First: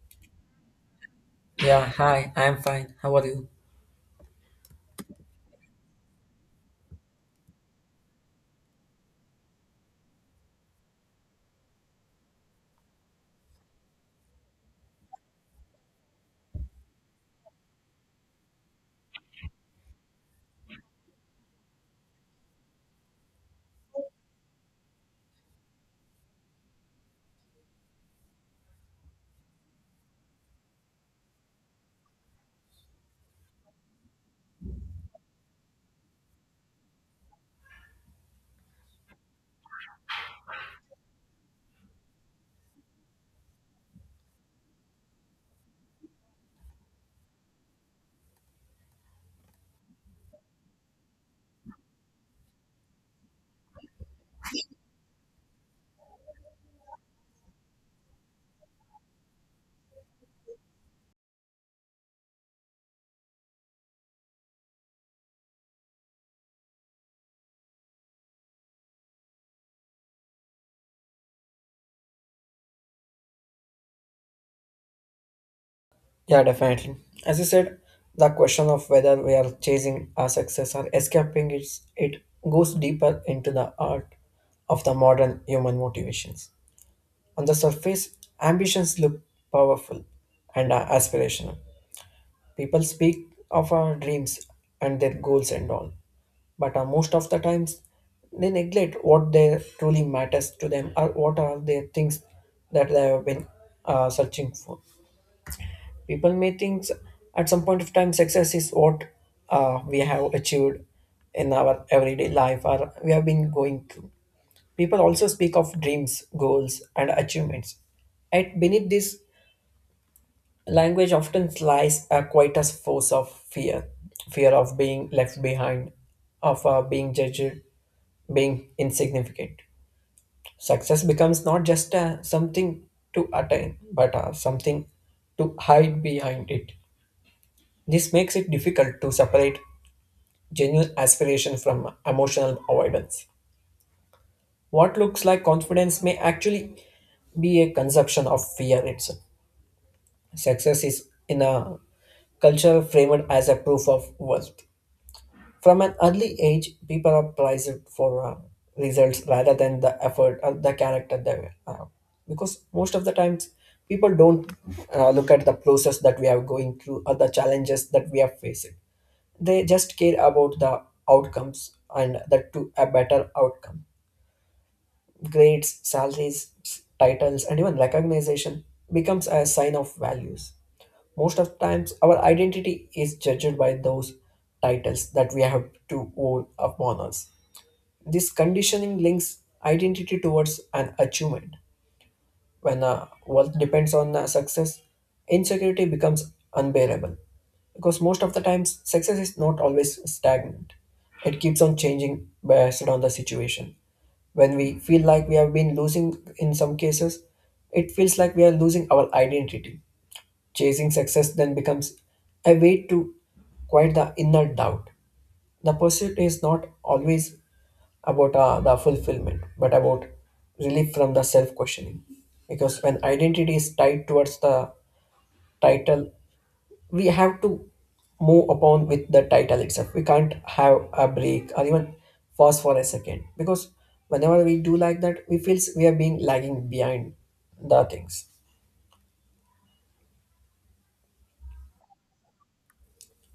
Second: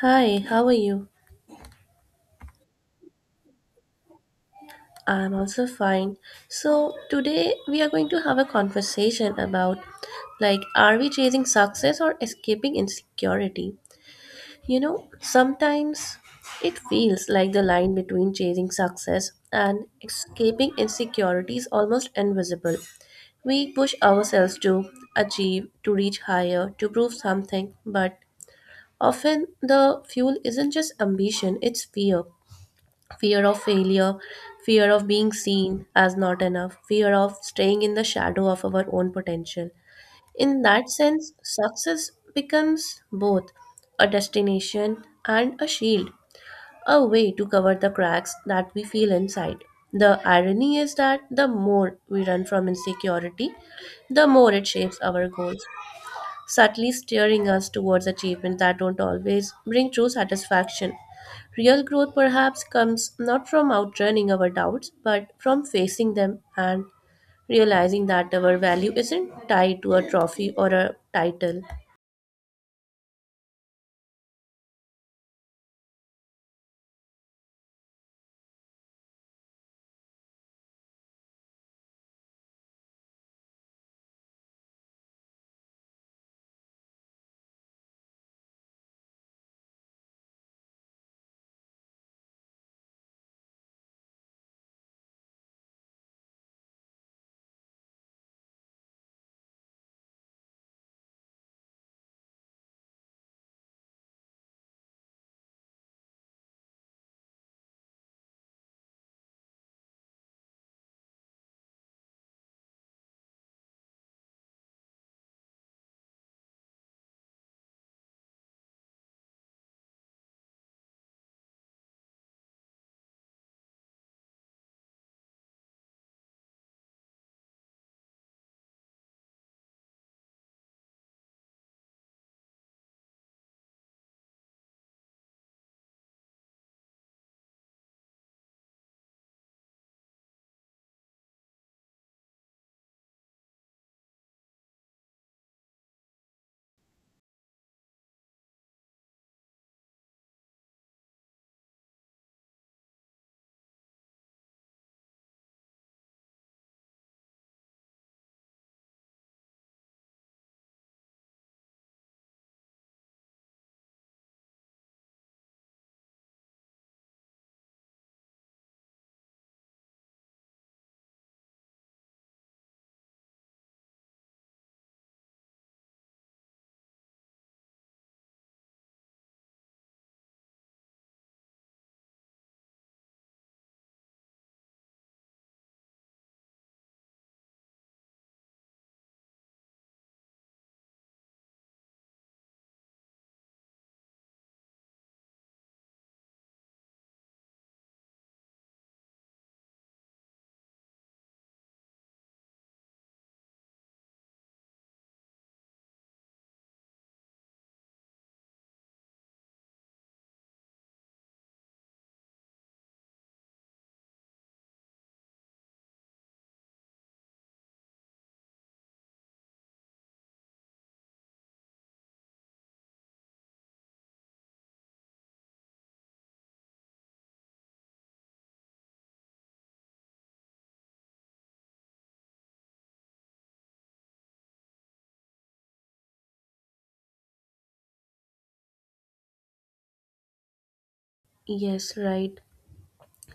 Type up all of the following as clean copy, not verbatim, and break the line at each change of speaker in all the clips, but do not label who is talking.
Hi, how are you?
Yeah, hi, I'm fine. How are you?
I'm also fine. So, today we are going to have a conversation about like, are we chasing success or escaping insecurity? You know, sometimes it feels like the line between chasing success and escaping insecurity is almost invisible. We push ourselves to achieve, to reach higher, to prove something, but often the fuel isn't just ambition, it's fear fear of failure, fear of being seen as not enough, fear of staying in the shadow of our own potential. In that sense, success becomes both a destination and a shield, a way to cover the cracks that we feel inside. The irony is that the more we run from insecurity, the more it shapes our goals subtly steering us towards achievements that don't always bring true satisfaction. Real growth perhaps comes not from outrunning our doubts, but from facing them and realizing that our value isn't tied to a trophy or a title.
Yeah, definitely. As you said, the question of whether we are chasing our success or escaping is it deeper into the art of the modern human motivations. These actions look powerful and are aspirational. People speak of our dreams and their goals and all, but most of the times they neglect what they truly matters to them or what are their things that they have been searching for. People may think at some point of time success is what we have achieved in our everyday life or we have been going through. People also speak of dreams, goals, and achievements. Yet beneath this language often lies a quite a force of fear, fear of being left behind, of being judged, being insignificant. Success becomes not just something to attain, but something to hide behind it. This makes it difficult to separate genuine aspiration from emotional avoidance. What looks like confidence may actually be a conception of fear itself. Success is in a culture framed as a proof of worth. From an early age, people are prized for results rather than the effort or the character they have. Because most of the times, people don't look at the process that we are going through or the challenges that we are facing. They just care about the outcomes and that to a better outcome. Grades, salaries, titles, and even recognition becomes a sign of values. Most of times, our identity is judged by those titles that we have to hold upon us. This conditioning links identity towards an achievement. When wealth depends on success, insecurity becomes unbearable. Because most of the times, success is not always stagnant. It keeps on changing based on the situation. When we feel like we have been losing, in some cases it feels like we are losing our identity. Chasing success then becomes a way to quiet the inner doubt. The pursuit is not always about the fulfillment but about relief from the self questioning, because when identity is tied towards the title, we have to move upon with the title itself. We can't have a break or even pause for a second because whenever we do like that, we feel we are being lagging behind the things.
Yes, right.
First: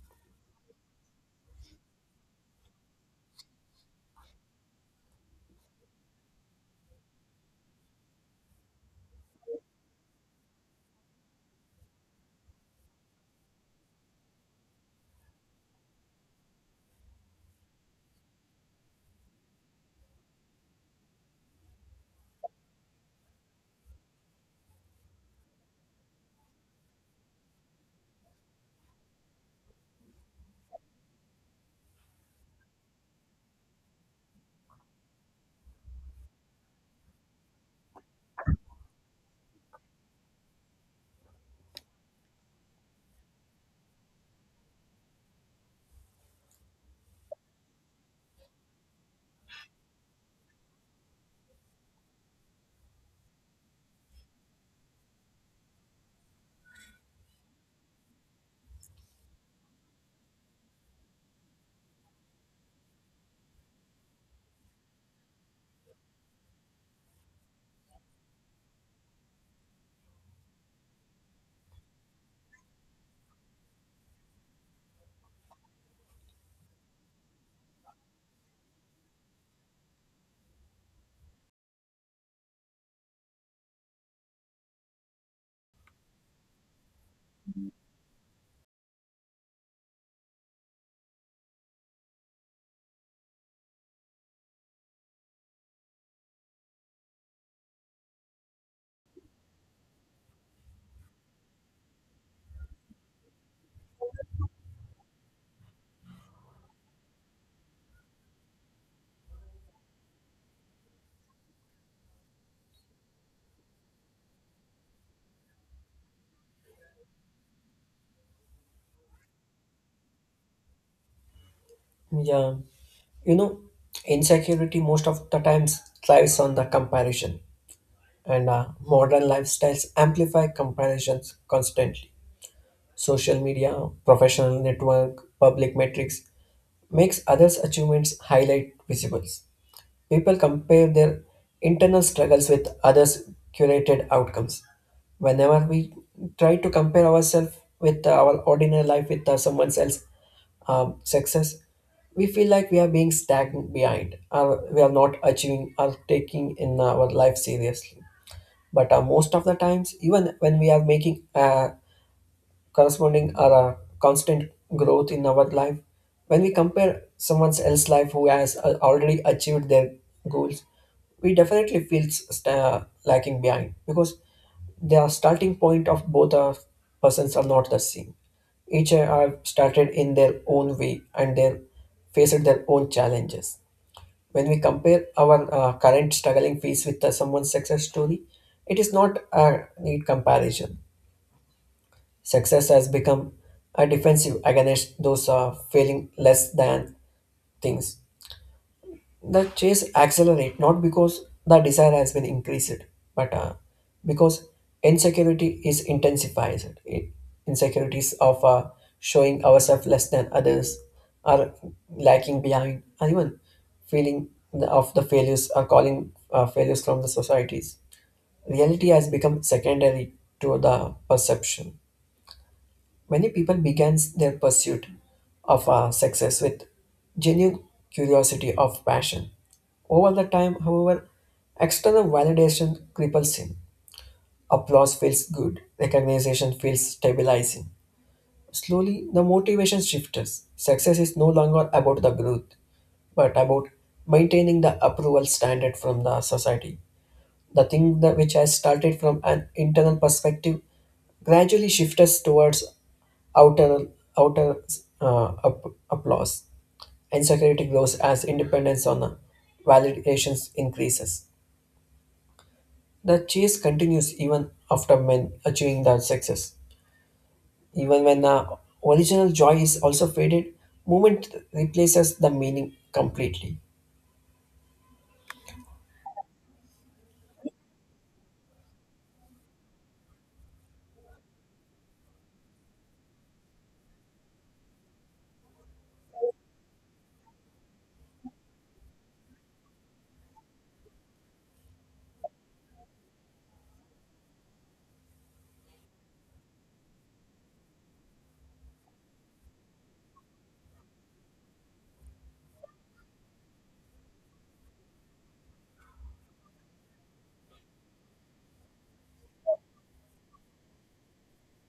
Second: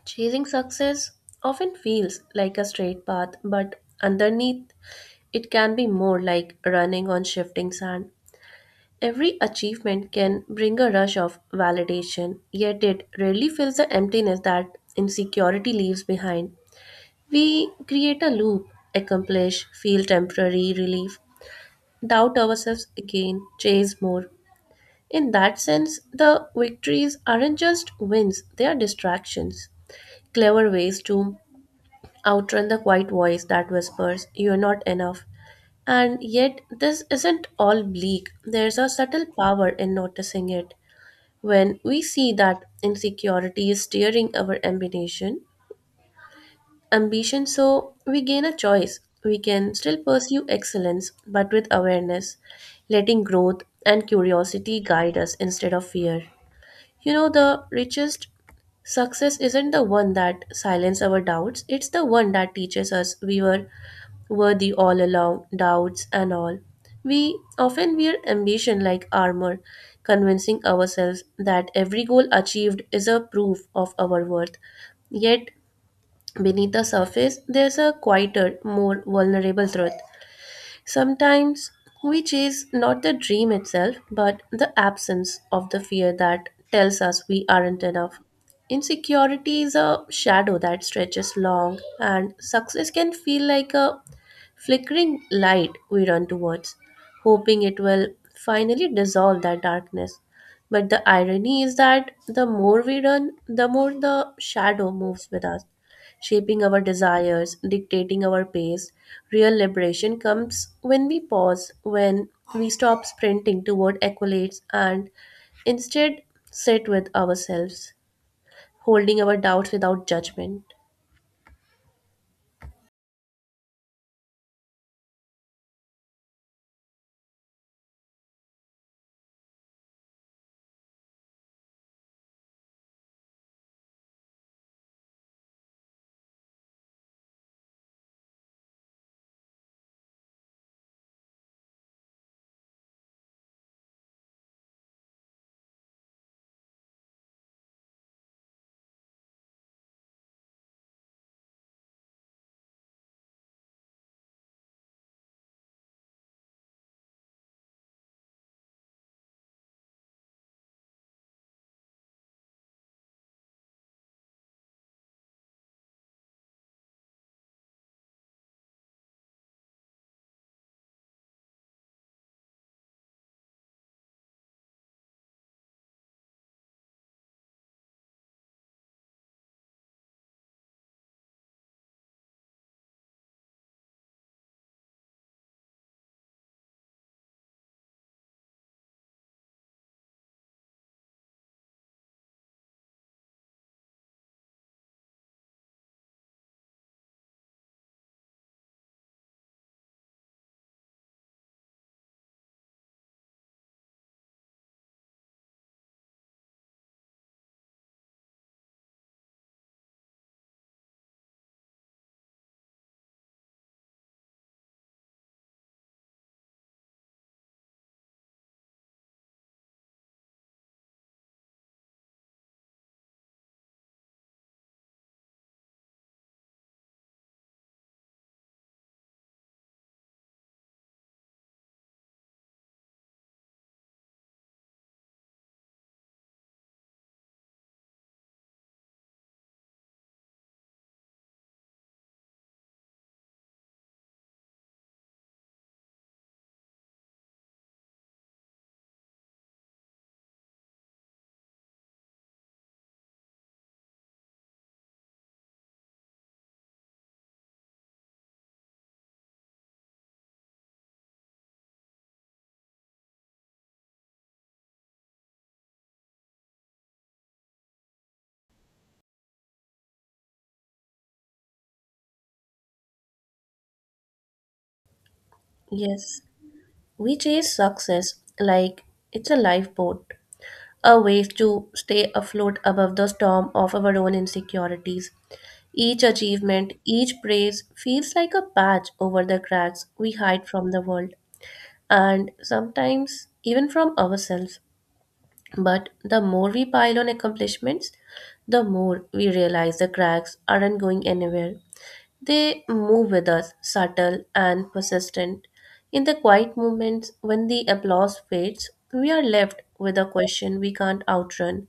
Chasing success often feels like a straight path, but underneath it can be more like running on shifting sand. Every achievement can bring a rush of validation, yet it rarely fills the emptiness that insecurity leaves behind. We create a loop, accomplish, feel temporary relief, doubt ourselves again, chase more. In that sense, the victories aren't just wins, they are distractions, clever ways to outrun the quiet voice that whispers, "You're not enough." And yet, this isn't all bleak. There's a subtle power in noticing it. When we see that insecurity is steering our ambition so we gain a choice. We can still pursue excellence but with awareness, letting growth and curiosity guide us instead of fear. You know the richest success isn't the one that silences our doubts, it's the one that teaches us we were worthy all along, doubts and all. We often wear ambition like armor, convincing ourselves that every goal achieved is a proof of our worth. Yet, beneath the surface, there's a quieter, more vulnerable truth. Sometimes which is not the dream itself, but the absence of the fear that tells us we aren't enough. Insecurity is a shadow that stretches long, and success can feel like a flickering light we run towards, hoping it will finally dissolve that darkness. But the irony is that the more we run, the more the shadow moves with us shaping our desires, dictating our pace. Real liberation comes when we pause, when we stop sprinting toward accolades and instead sit with ourselves, holding our doubts without judgment.
Yeah, you know, insecurity most of the times thrives on the comparison, and modern lifestyles amplify comparisons constantly. Social media, professional network, public metrics makes others' achievements highlight visible. People compare their internal struggles with others' curated outcomes. Whenever we try to compare ourselves with our ordinary life with someone else's success, we feel like we are being stagnant behind, or we are not achieving or taking in our life seriously. But most of the times, even when we are making corresponding are a constant growth in our life. When we compare someone else's life who has already achieved their goals, we definitely feel lacking behind because the starting point of both our persons are not the same. Each have started in their own way and they faced their own challenges. When we compare our current struggling phase with someone's success story, it is not a neat comparison. Success has become a defensive against those feeling less than things. The chase accelerate not because the desire has been increased, but because insecurity is intensified. Insecurities of showing ourselves less than others are lacking behind, and even feeling of the failures or calling failures from the societies. Reality has become secondary to the perception. Many people began their pursuit of success with genuine curiosity of passion. Over the time, however, external validation cripples him. Applause feels good, recognition feels stabilizing. Slowly, the motivation shifts. Success is no longer about the growth, but about maintaining the approval standard from the society. The thing that which I started from an internal perspective gradually shifts towards outer, outer up, applause, and security grows as independence on the validations increases. The chase continues even after men achieving their success. Even when the original joy is also faded, movement replaces the meaning completely.
Yes, we chase success like it's a lifeboat, a way to stay afloat above the storm of our own insecurities. Each achievement, each praise feels like a patch over the cracks we hide from the world, and sometimes even from ourselves. But the more we pile on accomplishments, the more we realize the cracks aren't going anywhere. They move with us, subtle and persistent. In the quiet moments when the applause fades, we are left with a question we can't outrun:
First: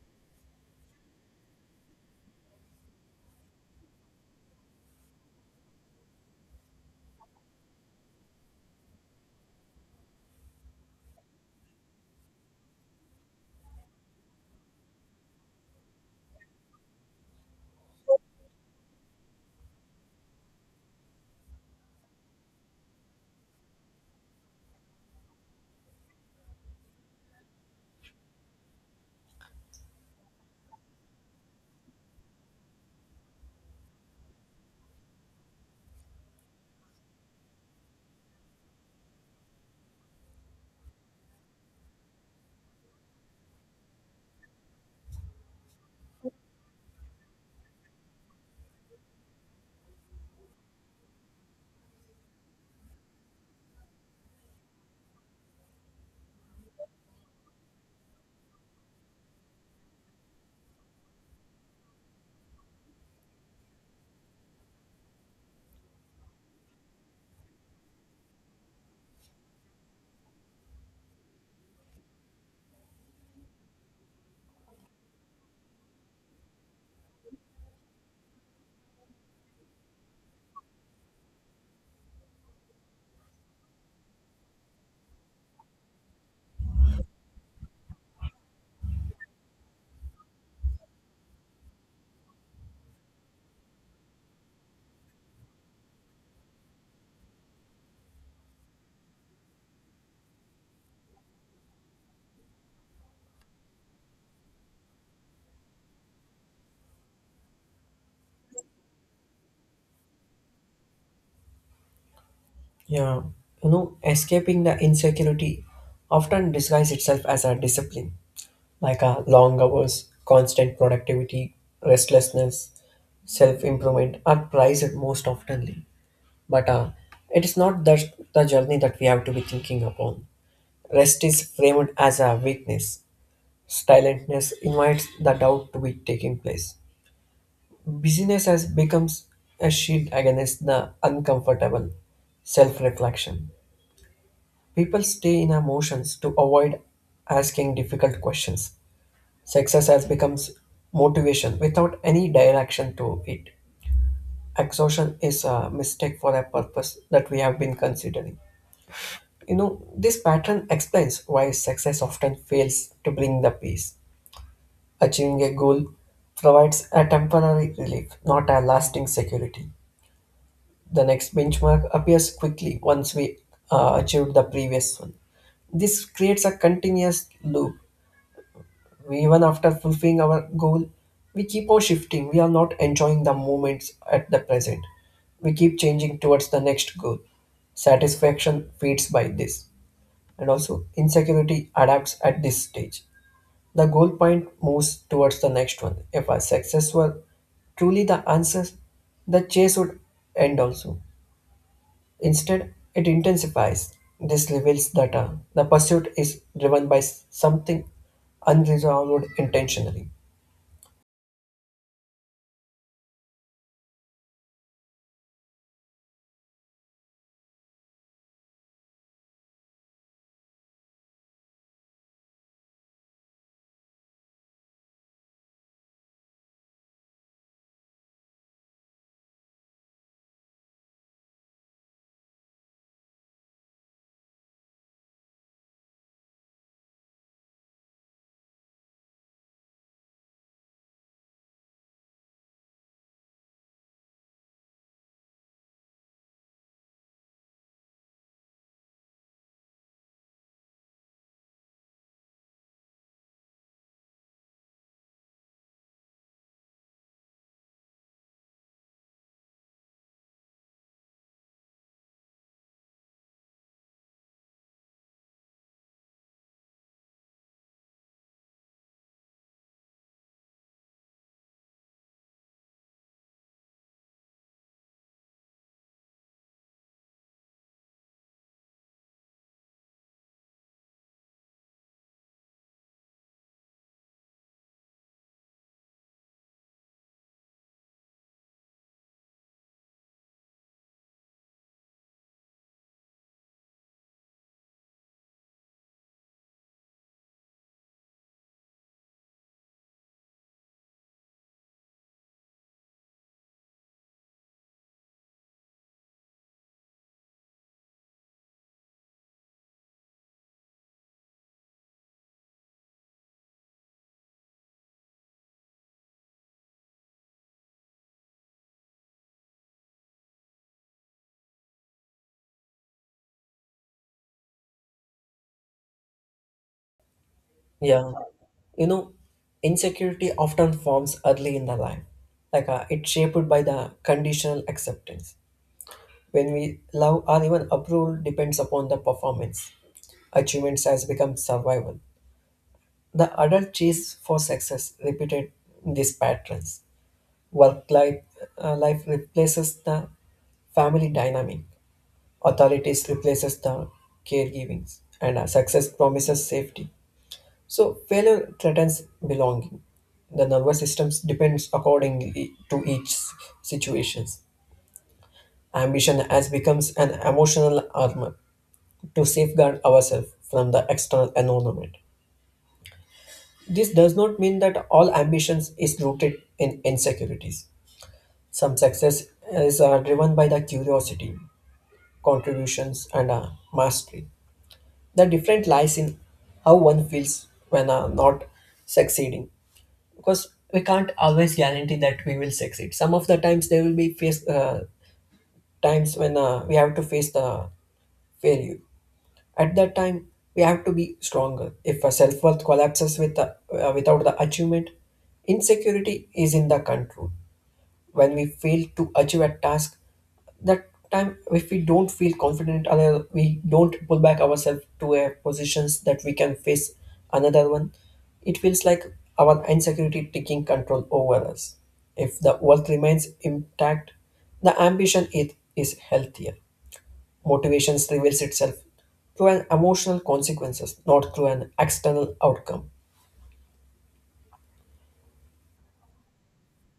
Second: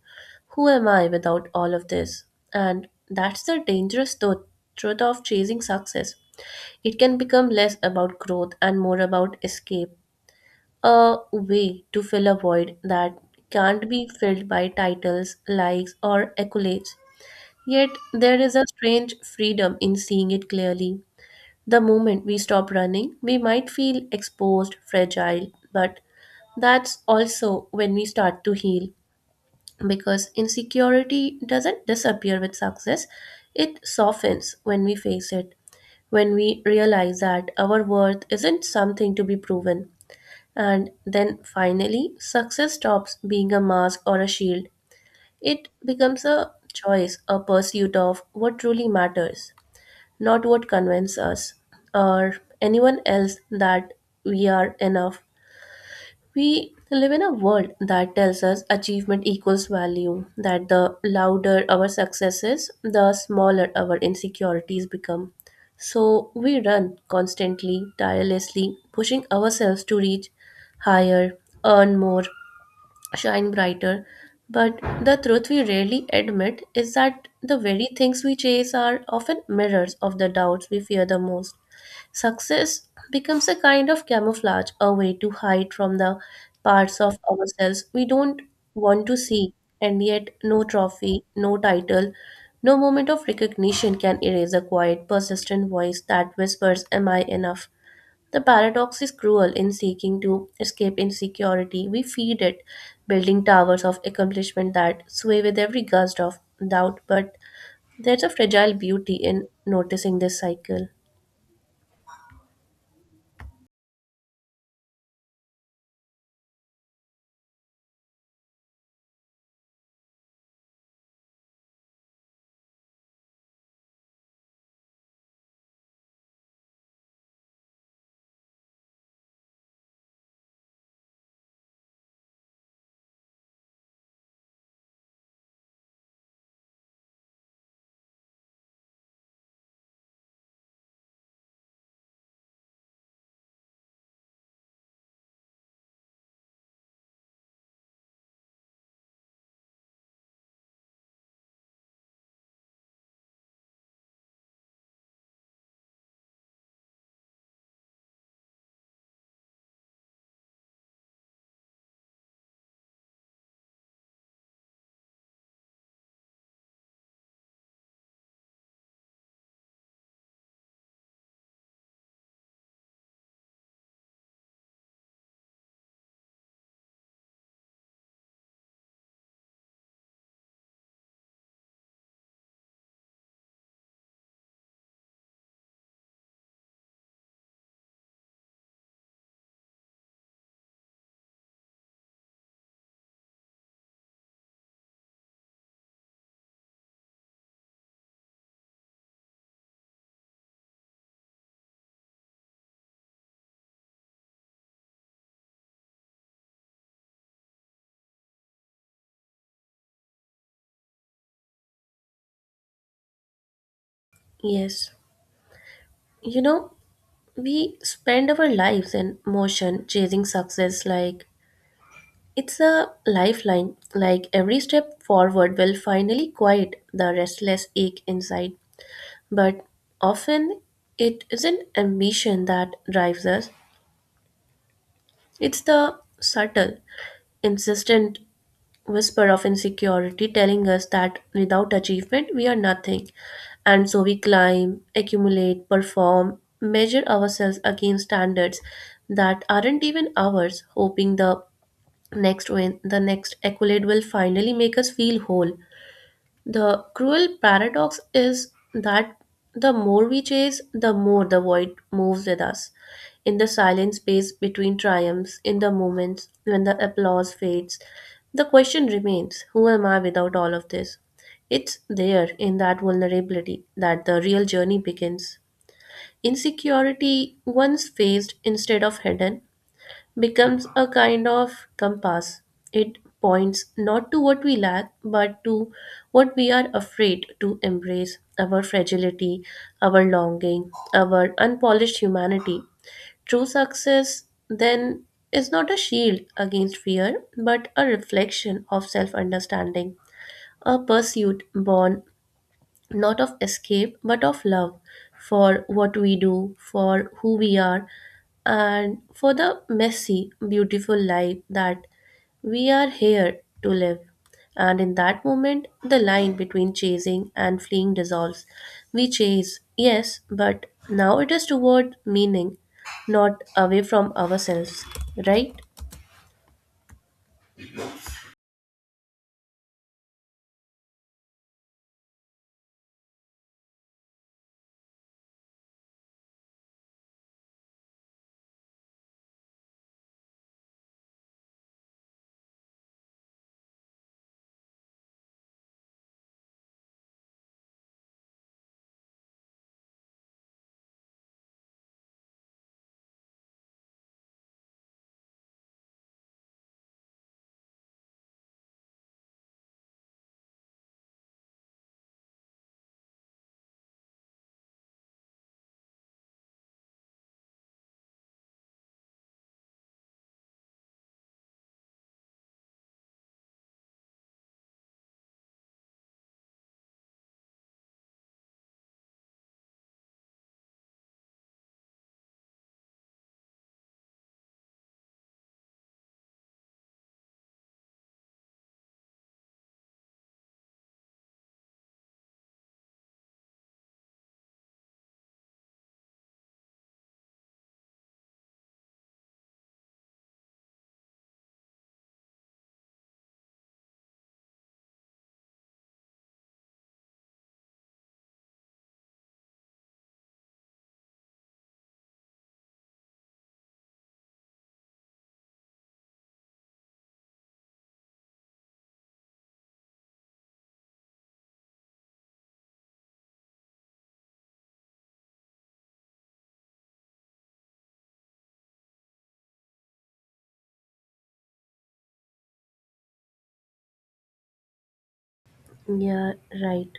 who am I without all of this? And that's the dangerous truth of chasing success. It can become less about growth and more about escape, a way to fill a void that can't be filled by titles, likes, or accolades. Yet there is a strange freedom in seeing it clearly. The moment we stop running, we might feel exposed, fragile, but that's also when we start to heal, because insecurity doesn't disappear with success, it softens when we face it, when we realize that our worth isn't something to be proven, and then finally, success stops being a mask or a shield. It becomes a choice, a pursuit of what truly matters, not what convinces us or anyone else that we are enough. We live in a world that tells us achievement equals value, that the louder our success is, the smaller our insecurities become. So we run constantly, tirelessly, pushing ourselves to reach higher, earn more, shine brighter. But the truth we rarely admit is that the very things we chase are often mirrors of the doubts we fear the most. Success becomes a kind of camouflage, a way to hide from the parts of ourselves we don't want to see, and yet no trophy, no title, no moment of recognition can erase a quiet, persistent voice that whispers, "Am I enough?" The paradox is cruel in seeking to escape insecurity. We feed it, building towers of accomplishment that sway with every gust of doubt. But there's a fragile beauty in noticing this cycle.
Yeah, you know, escaping the insecurity often disguises itself as a discipline. Like long hours, constant productivity, restlessness, self improvement are prized most oftenly. But it is not the journey that we have to be thinking upon. Rest is framed as a weakness. Silentness invites the doubt to be taking place. Busyness has becomes a shield against the uncomfortable self reflection. People stay in emotions to avoid asking difficult questions. Success has becomes motivation without any direction to it. Exhaustion is a mistake for a purpose that we have been considering. You know, this pattern explains why success often fails to bring the peace. Achieving a goal provides a temporary relief, not a lasting security. The next benchmark appears quickly once we achieved the previous one. This creates a continuous loop. Even after fulfilling our goal, we keep on shifting. We are not enjoying the moments at the present. We keep changing towards the next goal. Satisfaction fades by this. And also, insecurity adapts at this stage. The goal point moves towards the next one. If our success were truly the answer, the chase would end also. Instead, it intensifies. This reveals that the pursuit is driven by something unresolved intentionally.
Yes. You know, we spend our lives in motion chasing success like it's a lifeline, like every step forward will finally quiet the restless ache inside. But often it isn't ambition that drives us, it's the subtle, insistent whisper of insecurity telling us that without achievement we are nothing. And so we climb, accumulate, perform, measure ourselves against standards that aren't even ours, hoping the next win, the next accolade will finally make us feel whole. The cruel paradox is that the more we chase, the more the void moves with us. In the silent space between triumphs, in the moments when the applause fades, the question remains: who am I without all of this? It's there in that vulnerability that the real journey begins. Insecurity, once faced instead of hidden, becomes a kind of compass. It points not to what we lack, but to what we are afraid to embrace: our fragility, our longing, our unpolished humanity. True success, then, is not a shield against fear, but a reflection of self understanding, a pursuit born not of escape, but of love for what we do, for who we are, and for the messy, beautiful life that we are here to live. And in that moment, the line between chasing and fleeing dissolves. We chase, yes, but now it is toward meaning, not away from ourselves, right?
Yeah, you know, insecurity often forms early in the life. Like it's shaped by the conditional acceptance. When we love or even approval depends upon the performance. Achievements has become survival. The adult chase for success repeated these patterns. Work life, life replaces the family dynamic. Authorities replaces the caregivings, and success promises safety. So failure threatens belonging. The nervous system depends accordingly to each situations. Ambition has becomes an emotional armor to safeguard ourselves from the external environment. This does not mean that all ambitions is rooted in insecurities. Some success is driven by the curiosity, contributions, and mastery. The difference lies in how one feels when not succeeding, because we can't always guarantee that we will succeed. Some of the times there will be face times when we have to face the failure. At that time, we have to be stronger. If a self worth collapses with without the achievement, insecurity is in the control. When we fail to achieve a task, that time if we don't feel confident, another we don't pull back ourselves to a positions that we can face another one, it feels like our insecurity taking control over us. If the wealth remains intact, the ambition it is healthier. Motivation reveals itself through an emotional consequences, not through an external outcome.
Yeah, right.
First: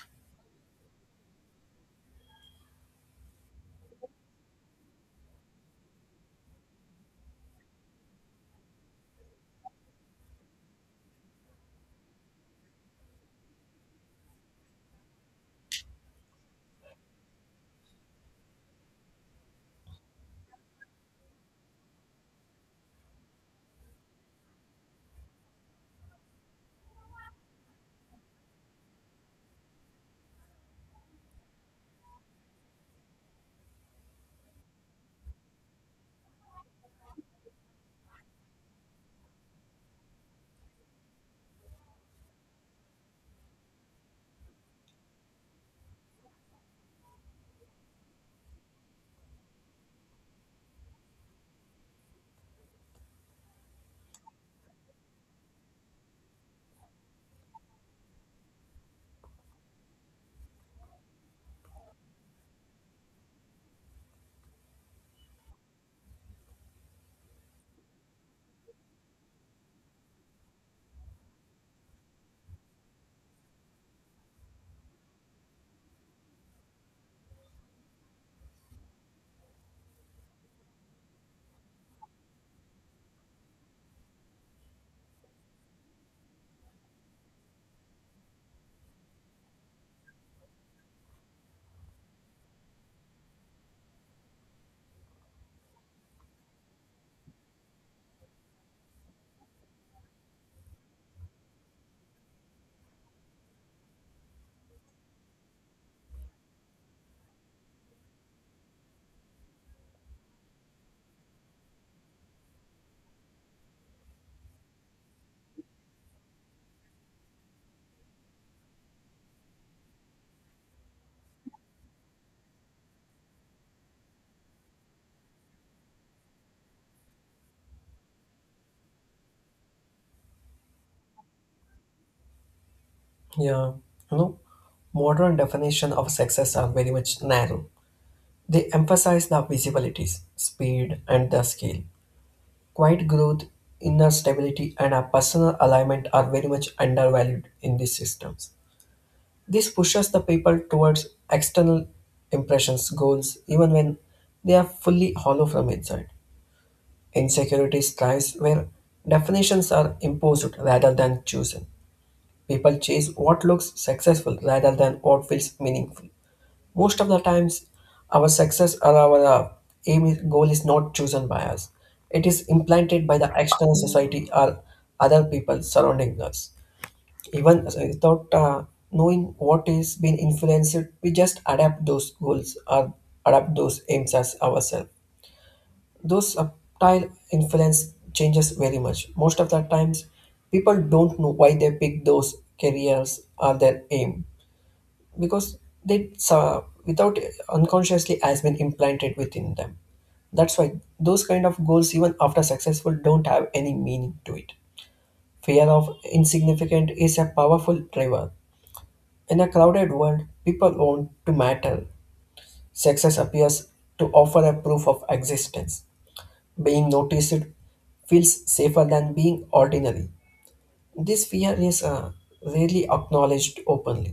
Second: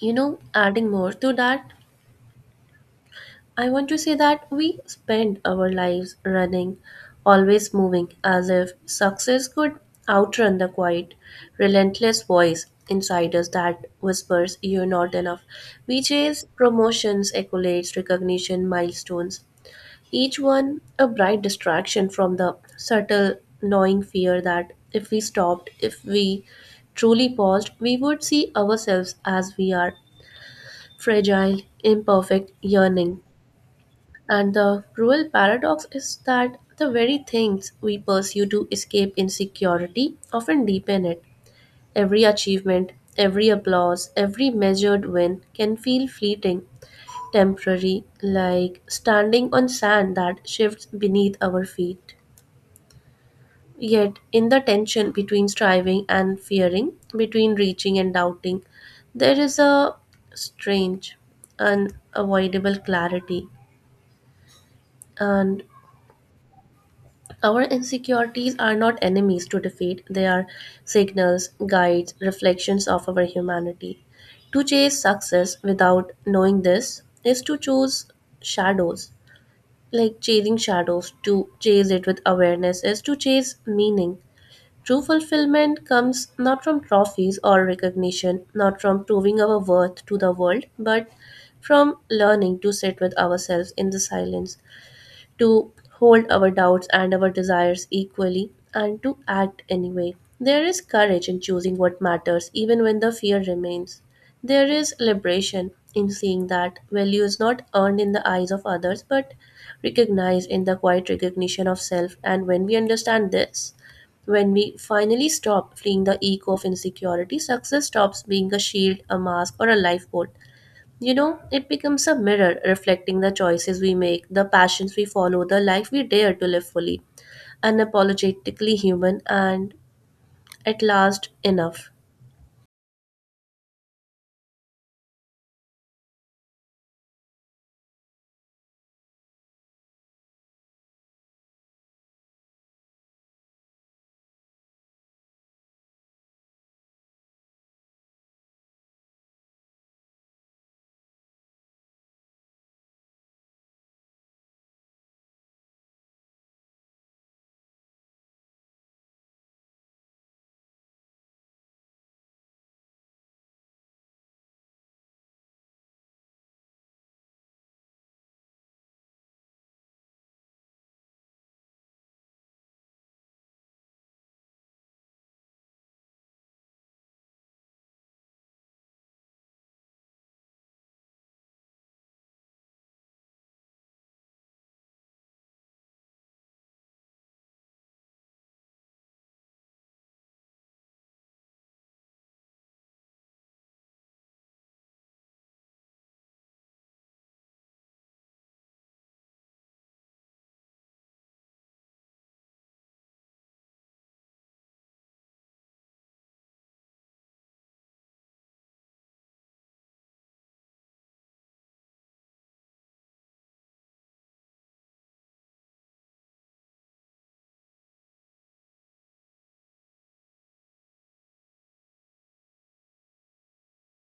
You know, adding more to that, I want to say that we spend our lives running, always moving, as if success could outrun the quiet, relentless voice inside us that whispers, "You're not enough." We chase promotions, accolades, recognition, milestones, each one a bright distraction from the subtle, gnawing fear that if we stopped, if we truly paused, we would see ourselves as we are: fragile, imperfect, yearning. And the cruel paradox is that the very things we pursue to escape insecurity often deepen it. Every achievement, every applause, every measured win can feel fleeting, temporary, like standing on sand that shifts beneath our feet. Yet, in the tension between striving and fearing, between reaching and doubting, there is a strange, unavoidable clarity. And our insecurities are not enemies to defeat, they are signals, guides, reflections of our humanity. To chase success without knowing this is to choose shadows. Like chasing shadows, to chase it with awareness is to chase meaning. True fulfillment comes not from trophies or recognition, not from proving our worth to the world, but from learning to sit with ourselves in the silence, to hold our doubts and our desires equally and to act anyway. There is courage in choosing what matters even when the fear remains. There is liberation in seeing that value is not earned in the eyes of others but recognized in the quiet recognition of self. And when we understand this, when we finally stop fleeing the echo of insecurity, success stops being a shield, a mask, or a lifeboat. You know, it becomes a mirror reflecting the choices we make, the passions we follow, the life we dare to live fully, unapologetically human, and at last enough.
Yeah, you know, modern definition of success are very much narrow. They emphasize the visibilities, speed, and the scale. Quiet growth, inner stability, and a personal alignment are very much undervalued in these systems. This pushes the people towards external impressions, goals, even when they are fully hollow from inside. Insecurity thrives where definitions are imposed rather than chosen. People chase what looks successful rather than what feels meaningful. Most of the times, our success or our goal is not chosen by us. It is implanted by the external society or other people surrounding us. Even without knowing what is being influenced, we just adapt those goals or adapt those aims as ourselves. Those subtle influence changes very much. Most of the times, people don't know why they pick those careers or their aim, because they without unconsciously has been implanted within them. That's why those kind of goals even after successful don't have any meaning to it. Fear of insignificant is a powerful driver. In a crowded world, people want to matter. Success appears to offer a proof of existence. Being noticed feels safer than being ordinary. This fear is rarely acknowledged openly.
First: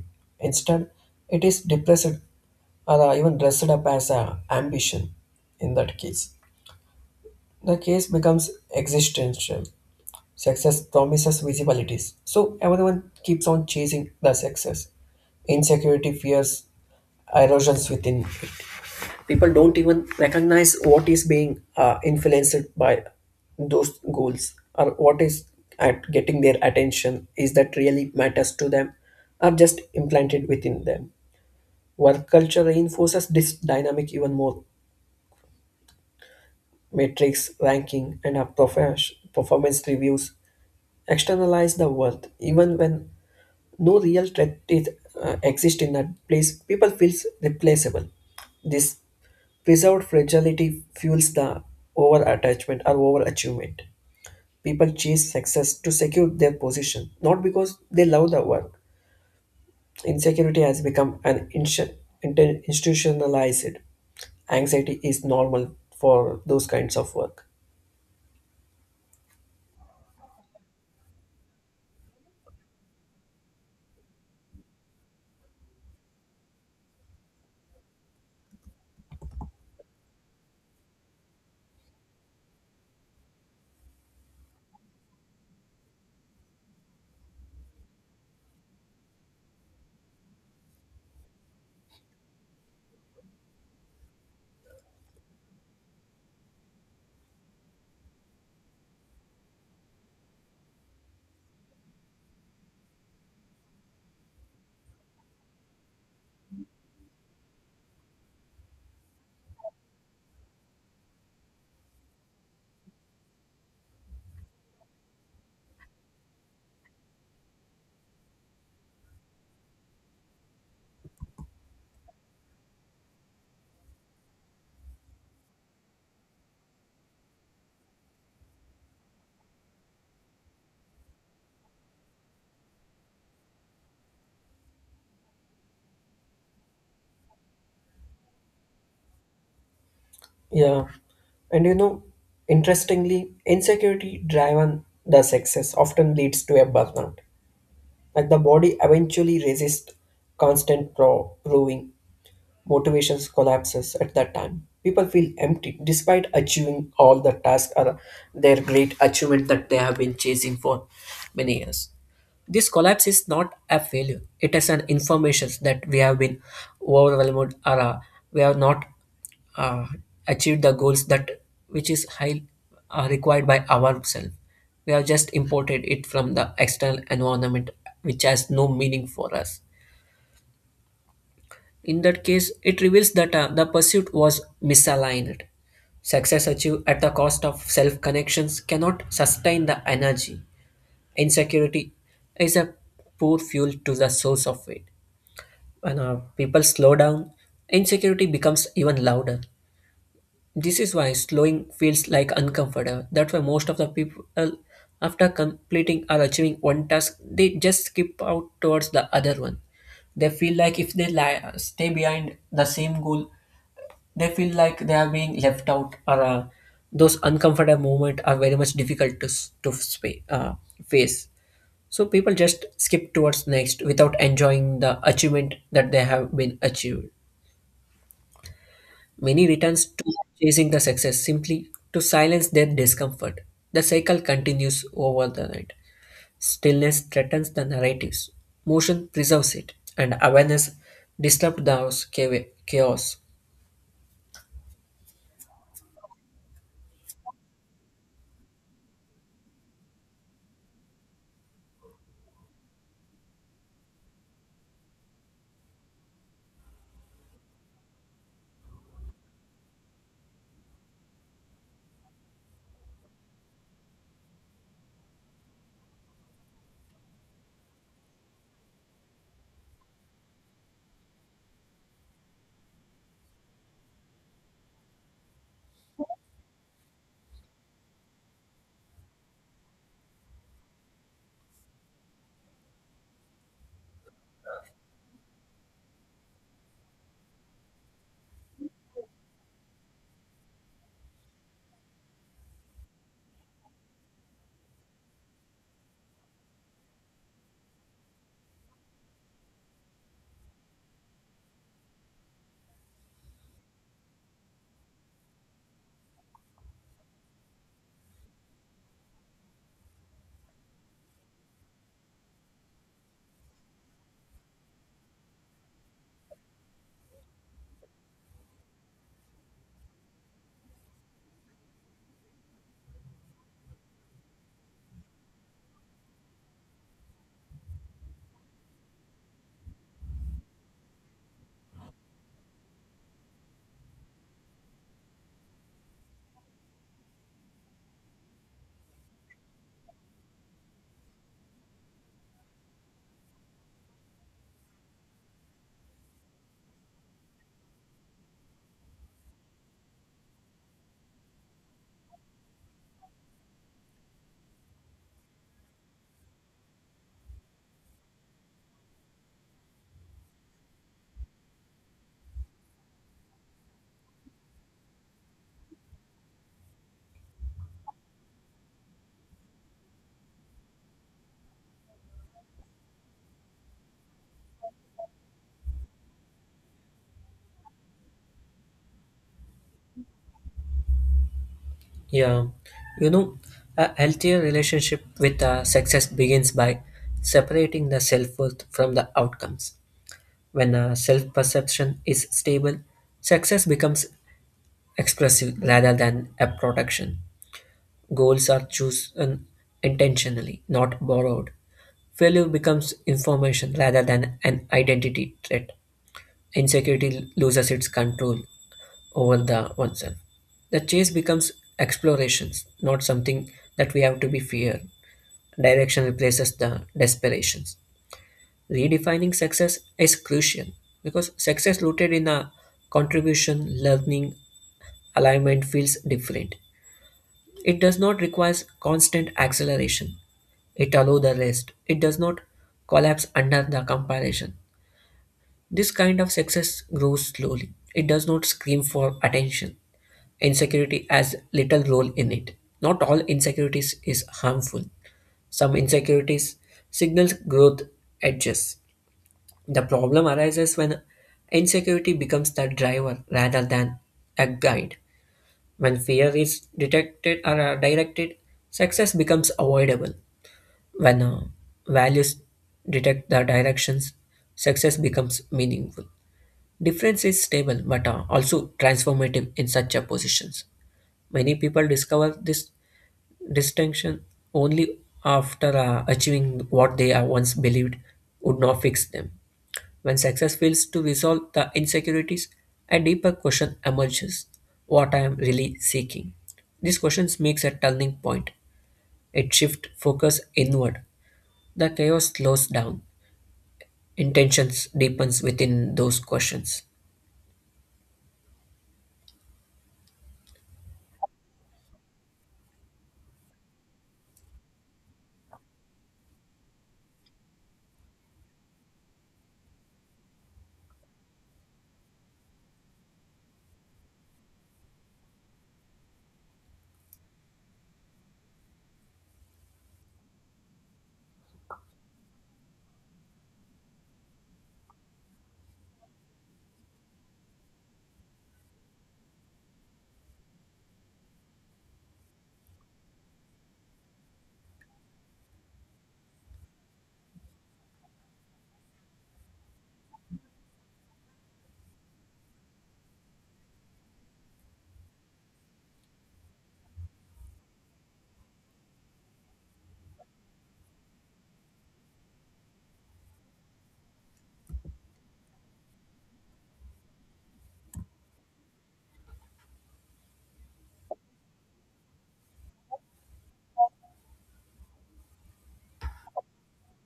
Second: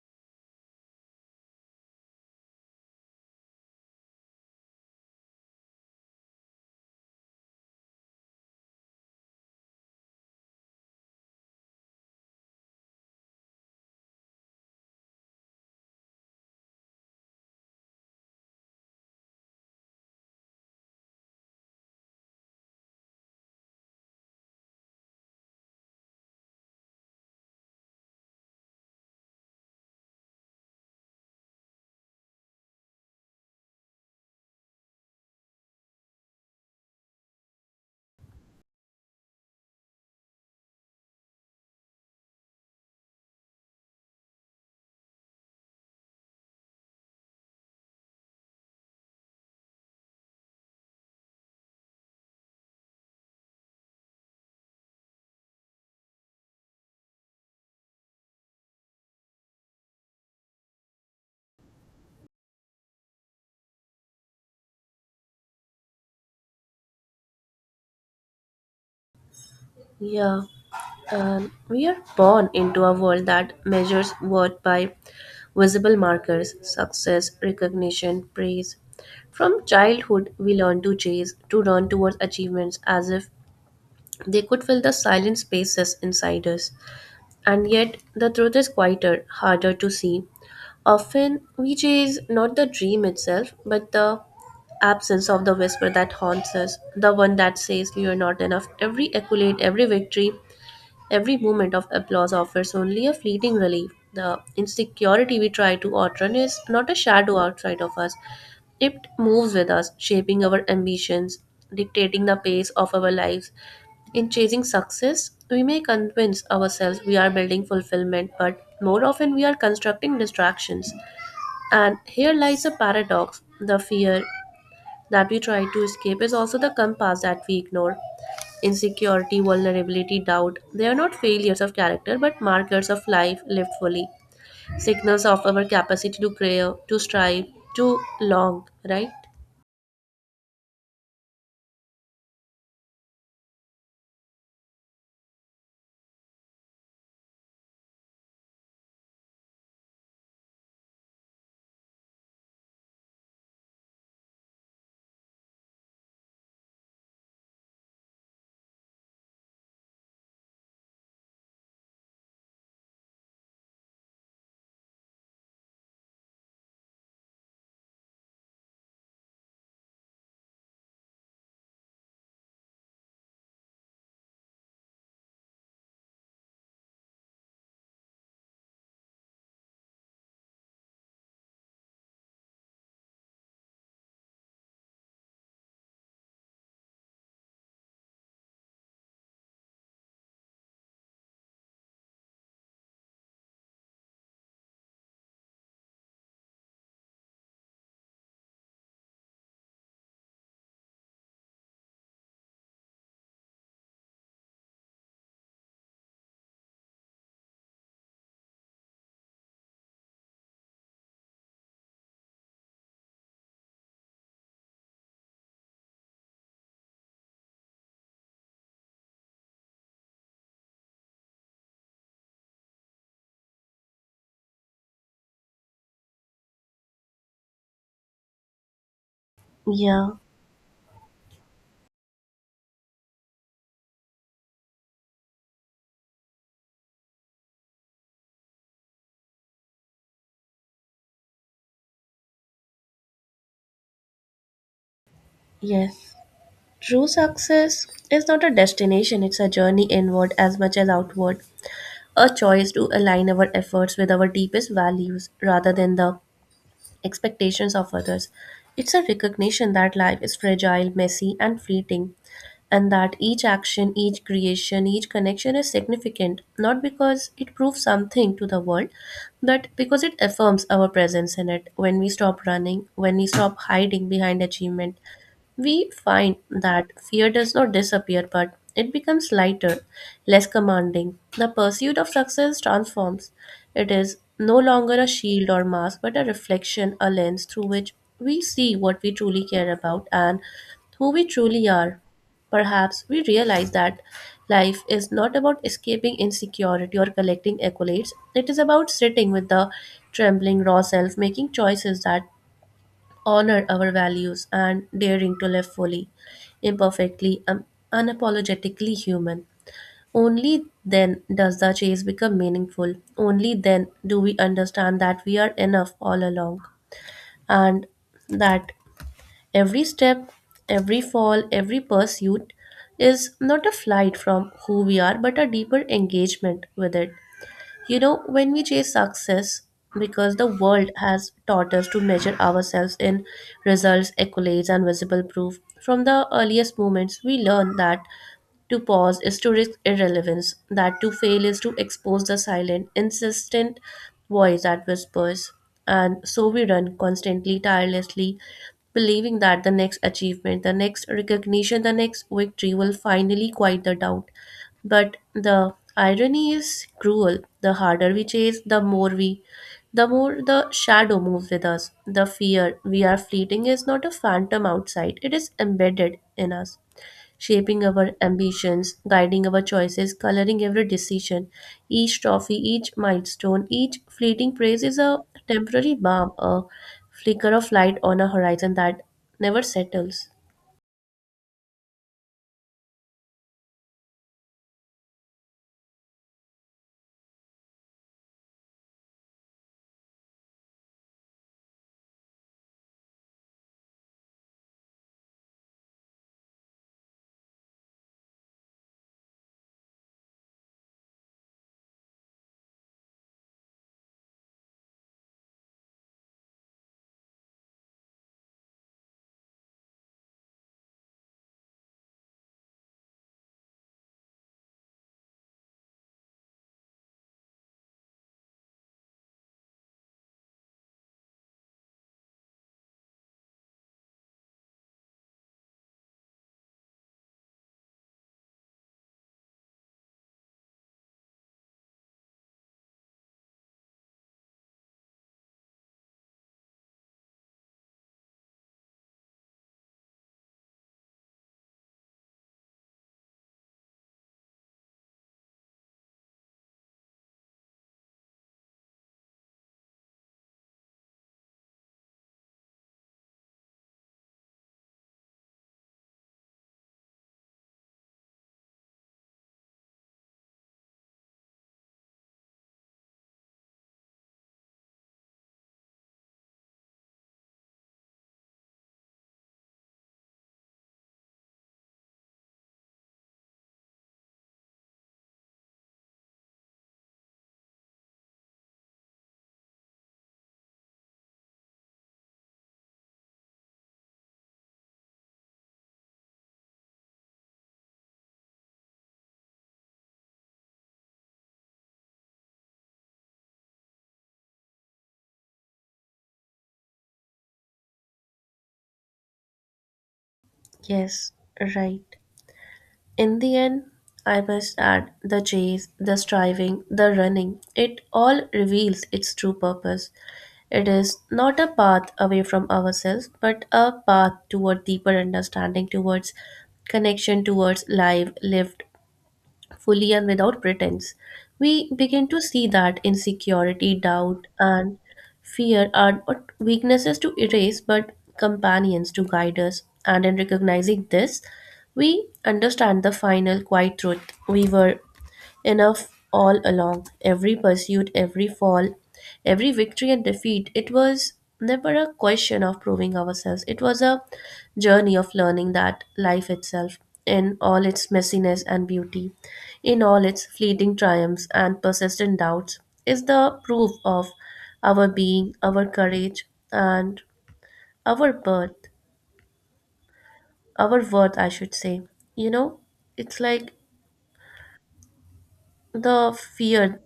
Instead, it is depressed or even dressed up as a ambition. In that case, the case becomes existential. Success promises visibilities, so everyone keeps on chasing the success. Insecurity fears erosions within it. People don't even recognize what is being influenced by those goals or what is at getting their attention, is that really matters to them or just implanted within them. Work culture reinforces this dynamic even more. Metrics, ranking, and our performance reviews externalize the worth. Even when no real threat exists in that place, people feel replaceable. This preserved fragility fuels the over attachment or over achievement. People chase success to secure their position, not because they love the work. Insecurity has become an institutionalized anxiety is normal for those kinds of work.
Yeah, and we are born into a world that measures worth by visible markers: success, recognition, praise. From childhood, we learn to chase, to run towards achievements as if they could fill the silent spaces inside us. And yet, the truth is quieter, harder to see. Often, we chase not the dream itself, but the absence of the whisper that haunts us, the one that says you're not enough. Every accolade, every victory, every moment of applause offers only a fleeting relief. The insecurity we try to outrun is not a shadow outside of us. It moves with us, shaping our ambitions, dictating the pace of our lives. In chasing success, we may convince ourselves we are building fulfillment, but more often we are constructing distractions. And here lies a paradox: the fear that we try to escape is also the compass that we ignore. Insecurity, vulnerability, doubt. They are not failures of character but markers of life lived fully, signals of our capacity to crave, to strive, to long, right?
Yeah, and you know, interestingly, insecurity driven the success often leads to a burnout. Like the body eventually resists constant proving, motivations collapses at that time. People feel empty despite achieving all the tasks or their great achievement that they have been chasing for many years. This collapse is not a failure. It is an information that we have been overwhelmed, or we have not uh, achieved the goals that which is high required by ourselves. We have just imported it from the external environment, which has no meaning for us. In that case, it reveals that the pursuit was misaligned. Success achieved at the cost of self connections cannot sustain the energy. Insecurity is a poor fuel to the source of it. When people slow down, insecurity becomes even louder. This is why slowing feels like uncomfortable. That's why most of the people, after completing or achieving one task, they just skip out towards the other one. They feel like if they stay behind the same goal, they feel like they are being left out, or those uncomfortable moments are very much difficult to face. So people just skip towards next without enjoying the achievement that they have been achieved. Many returns to
Yeah,
chasing the success simply to silence their discomfort. The cycle continues over the night. Stillness threatens the narratives. Motion preserves it, and awareness disrupts the house chaos.
yes. True success is not a destination, it's a journey inward as much as outward. A choice to align our efforts with our deepest values rather than the expectations of others. It's a recognition that life is fragile, messy, and fleeting, and that each action, each creation, each connection is significant, not because it proves something to the world, but because it affirms our presence in it. When we stop running, when we stop hiding behind achievement, we find that fear does not disappear, but it becomes lighter, less commanding. The pursuit of success transforms. It is no longer a shield or mask, but a reflection, a lens through which we see what we truly care about and who we truly are. Perhaps we realize that life is not about escaping insecurity or collecting accolades. It is about sitting with the trembling raw self, making choices that honor our values and daring to live fully, imperfectly, and unapologetically human. Only then does the chase become meaningful. Only then do we understand that we are enough all along, and that every step, every fall, every pursuit is not a flight from who we are but a deeper engagement with it. You know, when we chase success, because the world has taught us to measure ourselves in results, accolades, and visible proof, from the earliest moments, we learn that to pause is to risk irrelevance, that to fail is to expose the silent, insistent voice that whispers. And so we run constantly, tirelessly, believing that the next achievement, the next recognition, the next victory will finally quiet the doubt. But the irony is cruel. The harder we chase, the more the shadow moves with us. The fear we are fleeting is not a phantom outside, it is embedded in us, shaping our ambitions, guiding our choices, coloring every decision. Each trophy, each milestone, each fleeting praise is a temporary balm, a flicker of light on a horizon that never settles.
Yeah, you know, a healthier relationship with success begins by separating the self worth from the outcomes. When self perception is stable, success becomes expressive rather than a production. Goals are chosen intentionally, not borrowed. Failure becomes information rather than an identity threat. Insecurity loses its control over the oneself. The chase becomes explorations, not something that we have to be feared. Direction replaces the desperations. Redefining success is crucial because success rooted in a contribution, learning, alignment feels different. It does not require constant acceleration. It allows the rest. It does not collapse under the comparison. This kind of success grows slowly. It does not scream for attention. Insecurity has little role in it. Not all insecurities is harmful. Some insecurities signals growth edges. The problem arises when insecurity becomes the driver rather than a guide. When fear is detected or directed, success becomes avoidable. When values detect the directions, success becomes meaningful. Difference is stable but also transformative in such a positions. Many people discover this distinction only after achieving what they once believed would not fix them. When success fails to resolve the insecurities, a deeper question emerges: what I am really seeking? These questions makes a turning point. It shifts focus inward. The chaos slows down. Intentions deepens within those questions.
Yes, right. In the end, I must add the chase, the striving, the running, it all reveals its true purpose. It is not a path away from ourselves, but a path toward deeper understanding, towards connection, towards life lived fully and without pretense. We begin to see that insecurity, doubt, and fear are not weaknesses to erase but companions to guide us. And in recognizing this, we understand the final quiet truth: we were enough all along, every pursuit, every fall, every victory and defeat, it was never a question of proving ourselves. It was a journey of learning that life itself, in all its messiness and beauty, in all its fleeting triumphs and persistent doubts, is the proof of our being, our courage, and our birth, our worth, I should say. You know, it's like the fear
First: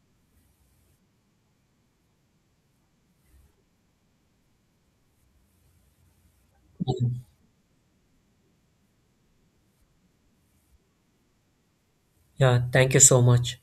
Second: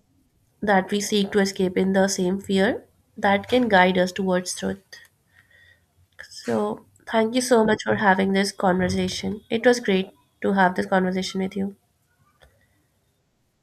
that we seek to escape in the same fear that can guide us towards truth. So, thank you so much for having this conversation. It was great to have this conversation with you.
Yeah, thank you so much.